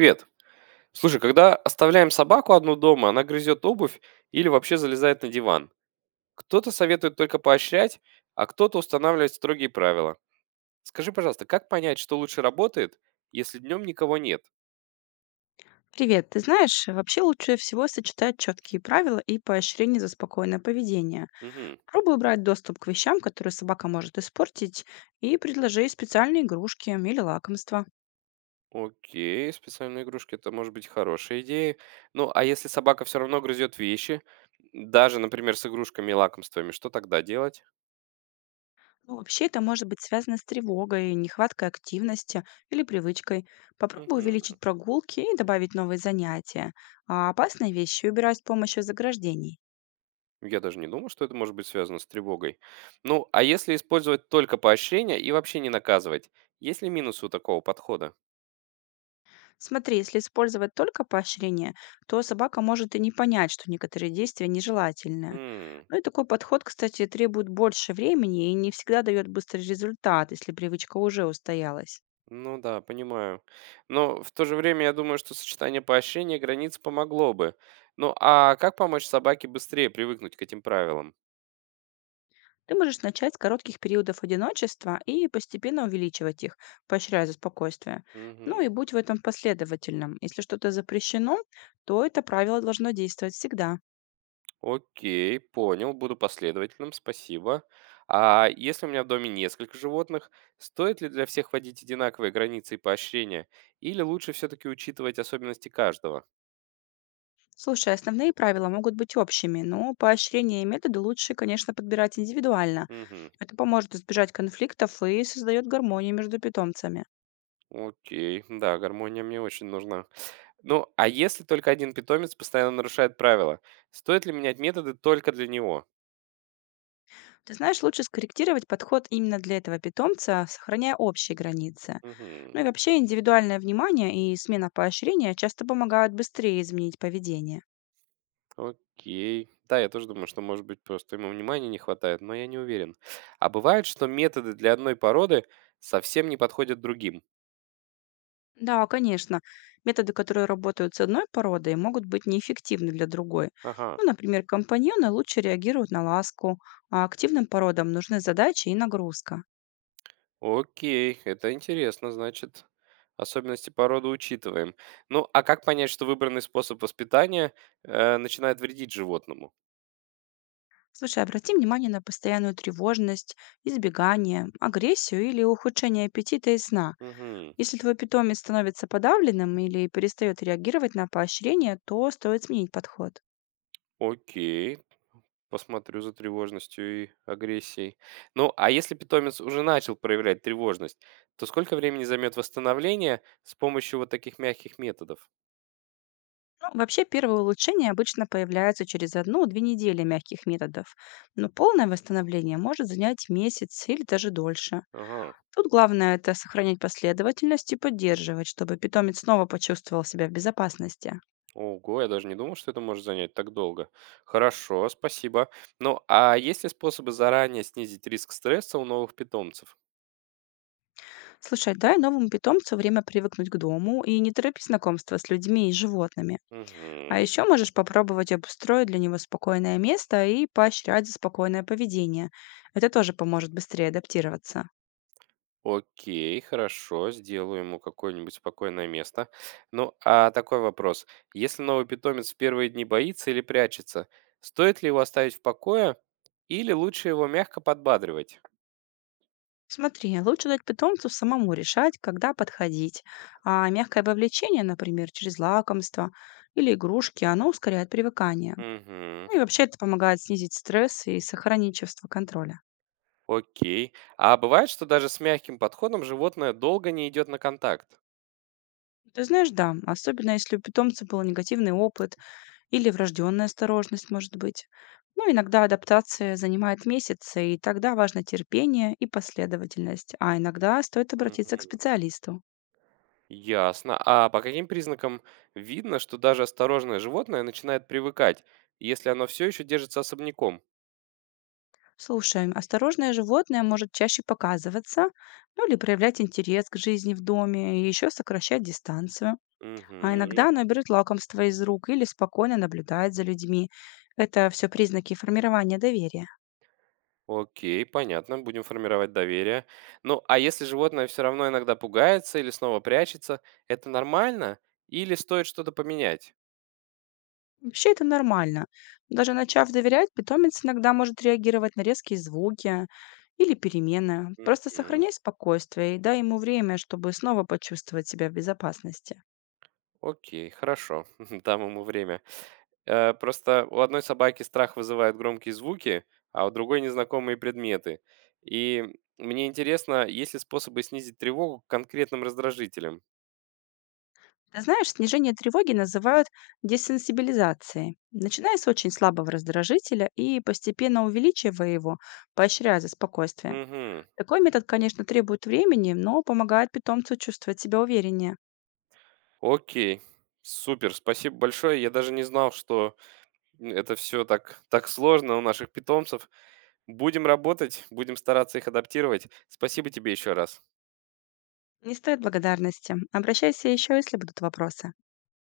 Привет. Слушай, когда оставляем собаку одну дома, она грызет обувь или вообще залезает на диван. Кто-то советует только поощрять, а кто-то устанавливает строгие правила. Скажи, пожалуйста, как понять, что лучше работает, если днем никого нет? Привет, ты знаешь, вообще лучше всего сочетать четкие правила и поощрение за спокойное поведение. Мгм. Пробуй брать доступ к вещам, которые собака может испортить, и предложи специальные игрушки или лакомства. Окей, специальные игрушки это может быть хорошая идея. Ну, а если собака все равно грызет вещи, даже, например, с игрушками и лакомствами, что тогда делать? Ну, вообще это может быть связано с тревогой, нехваткой активности или привычкой. Попробуй Мгм. увеличить прогулки и добавить новые занятия, а опасные вещи убирать с помощью заграждений. Я даже не думал, что это может быть связано с тревогой. Ну, а если использовать только поощрение и вообще не наказывать? Есть ли минусы у такого подхода? Смотри, если использовать только поощрение, то собака может и не понять, что некоторые действия нежелательны. М, Ну и такой подход, кстати, требует больше времени и не всегда дает быстрый результат, если привычка уже устоялась. ну да, понимаю. Но в то же время я думаю, что сочетание поощрения и границ помогло бы. Ну, а как помочь собаке быстрее привыкнуть к этим правилам? Ты можешь начать с коротких периодов одиночества и постепенно увеличивать их, поощряя за спокойствие. Ну и Мгм. будь в этом последовательным. Если что-то запрещено, то это правило должно действовать всегда. Окей, понял, буду последовательным, спасибо. А если у меня в доме несколько животных, стоит ли для всех вводить одинаковые границы и поощрения? Или лучше все-таки учитывать особенности каждого? Слушай, основные правила могут быть общими, но поощрения и методы лучше, конечно, подбирать индивидуально. Угу, Это поможет избежать конфликтов и создает гармонию между питомцами. окей, да, гармония мне очень нужна. Ну, а если только один питомец постоянно нарушает правила, стоит ли менять методы только для него? Ты знаешь, лучше скорректировать подход именно для этого питомца, сохраняя общие границы. Угу. Ну и вообще индивидуальное внимание и смена поощрения часто помогают быстрее изменить поведение. Окей. Да, я тоже думаю, что, может быть, просто ему внимания не хватает, но я не уверен. А бывает, что методы для одной породы совсем не подходят другим. Да, конечно. Методы, которые работают с одной породой, могут быть неэффективны для другой. Ага. Ну, например, компаньоны лучше реагируют на ласку, а активным породам нужны задачи и нагрузка. Окей, это интересно, значит. Особенности породы учитываем. Ну, а как понять, что выбранный способ воспитания начинает вредить животному? Слушай, обрати внимание на постоянную тревожность, избегание, агрессию или ухудшение аппетита и сна. Угу. Если твой питомец становится подавленным или перестает реагировать на поощрение, то стоит сменить подход. Окей, посмотрю за тревожностью и агрессией. Ну, а если питомец уже начал проявлять тревожность, то сколько времени займет восстановление с помощью вот таких мягких методов? Ну, вообще первые улучшения обычно появляются через одну-две недели мягких методов, но полное восстановление может занять месяц или даже дольше. Ага. Тут главное это сохранять последовательность и поддерживать, чтобы питомец снова почувствовал себя в безопасности. Ого, я даже не думал, что это может занять так долго. Хорошо, спасибо. Ну, а есть ли способы заранее снизить риск стресса у новых питомцев? Слушай, дай новому питомцу время привыкнуть к дому и не торопи знакомство с людьми и животными. А Угу. еще можешь попробовать обустроить для него спокойное место и поощрять за спокойное поведение. Это тоже поможет быстрее адаптироваться. Окей, хорошо, сделаю ему какое-нибудь спокойное место. Ну, а такой вопрос. Если новый питомец в первые дни боится или прячется, стоит ли его оставить в покое или лучше его мягко подбадривать? Смотри, лучше дать питомцу самому решать, когда подходить. А мягкое вовлечение, например, через лакомство или игрушки, оно ускоряет привыкание. Угу, Ну и вообще это помогает снизить стресс и сохранить чувство контроля. окей. А бывает, что даже с мягким подходом животное долго не идет на контакт? Ты знаешь, да, особенно если у питомца был негативный опыт или врожденная осторожность, может быть. Ну, иногда адаптация занимает месяцы, и тогда важно терпение и последовательность, а иногда стоит обратиться к Мгм. специалисту. Ясно. А по каким признакам видно, что даже осторожное животное начинает привыкать, если оно все еще держится особняком? Слушай, осторожное животное может чаще показываться, ну или проявлять интерес к жизни в доме и еще сокращать дистанцию. А Угу. иногда оно берет лакомство из рук или спокойно наблюдает за людьми. Это все признаки формирования доверия. Окей, понятно, будем формировать доверие. Ну, а если животное все равно иногда пугается или снова прячется, это нормально или стоит что-то поменять? Вообще это нормально. Даже начав доверять, питомец иногда может реагировать на резкие звуки или перемены. Просто Мгм. сохраняй спокойствие и дай ему время, чтобы снова почувствовать себя в безопасности. Окей, хорошо, дам ему время. Просто у одной собаки страх вызывает громкие звуки, а у другой незнакомые предметы. И мне интересно, есть ли способы снизить тревогу к конкретным раздражителям? Ты знаешь, снижение тревоги называют десенсибилизацией. Начиная с очень слабого раздражителя и постепенно увеличивая его, поощряя за спокойствие. Угу. Такой метод, конечно, требует времени, но помогает питомцу чувствовать себя увереннее. Окей. Супер, спасибо большое. Я даже не знал, что это все так сложно у наших питомцев. Будем работать, будем стараться их адаптировать. Спасибо тебе еще раз. Не стоит благодарности. Обращайся еще, если будут вопросы.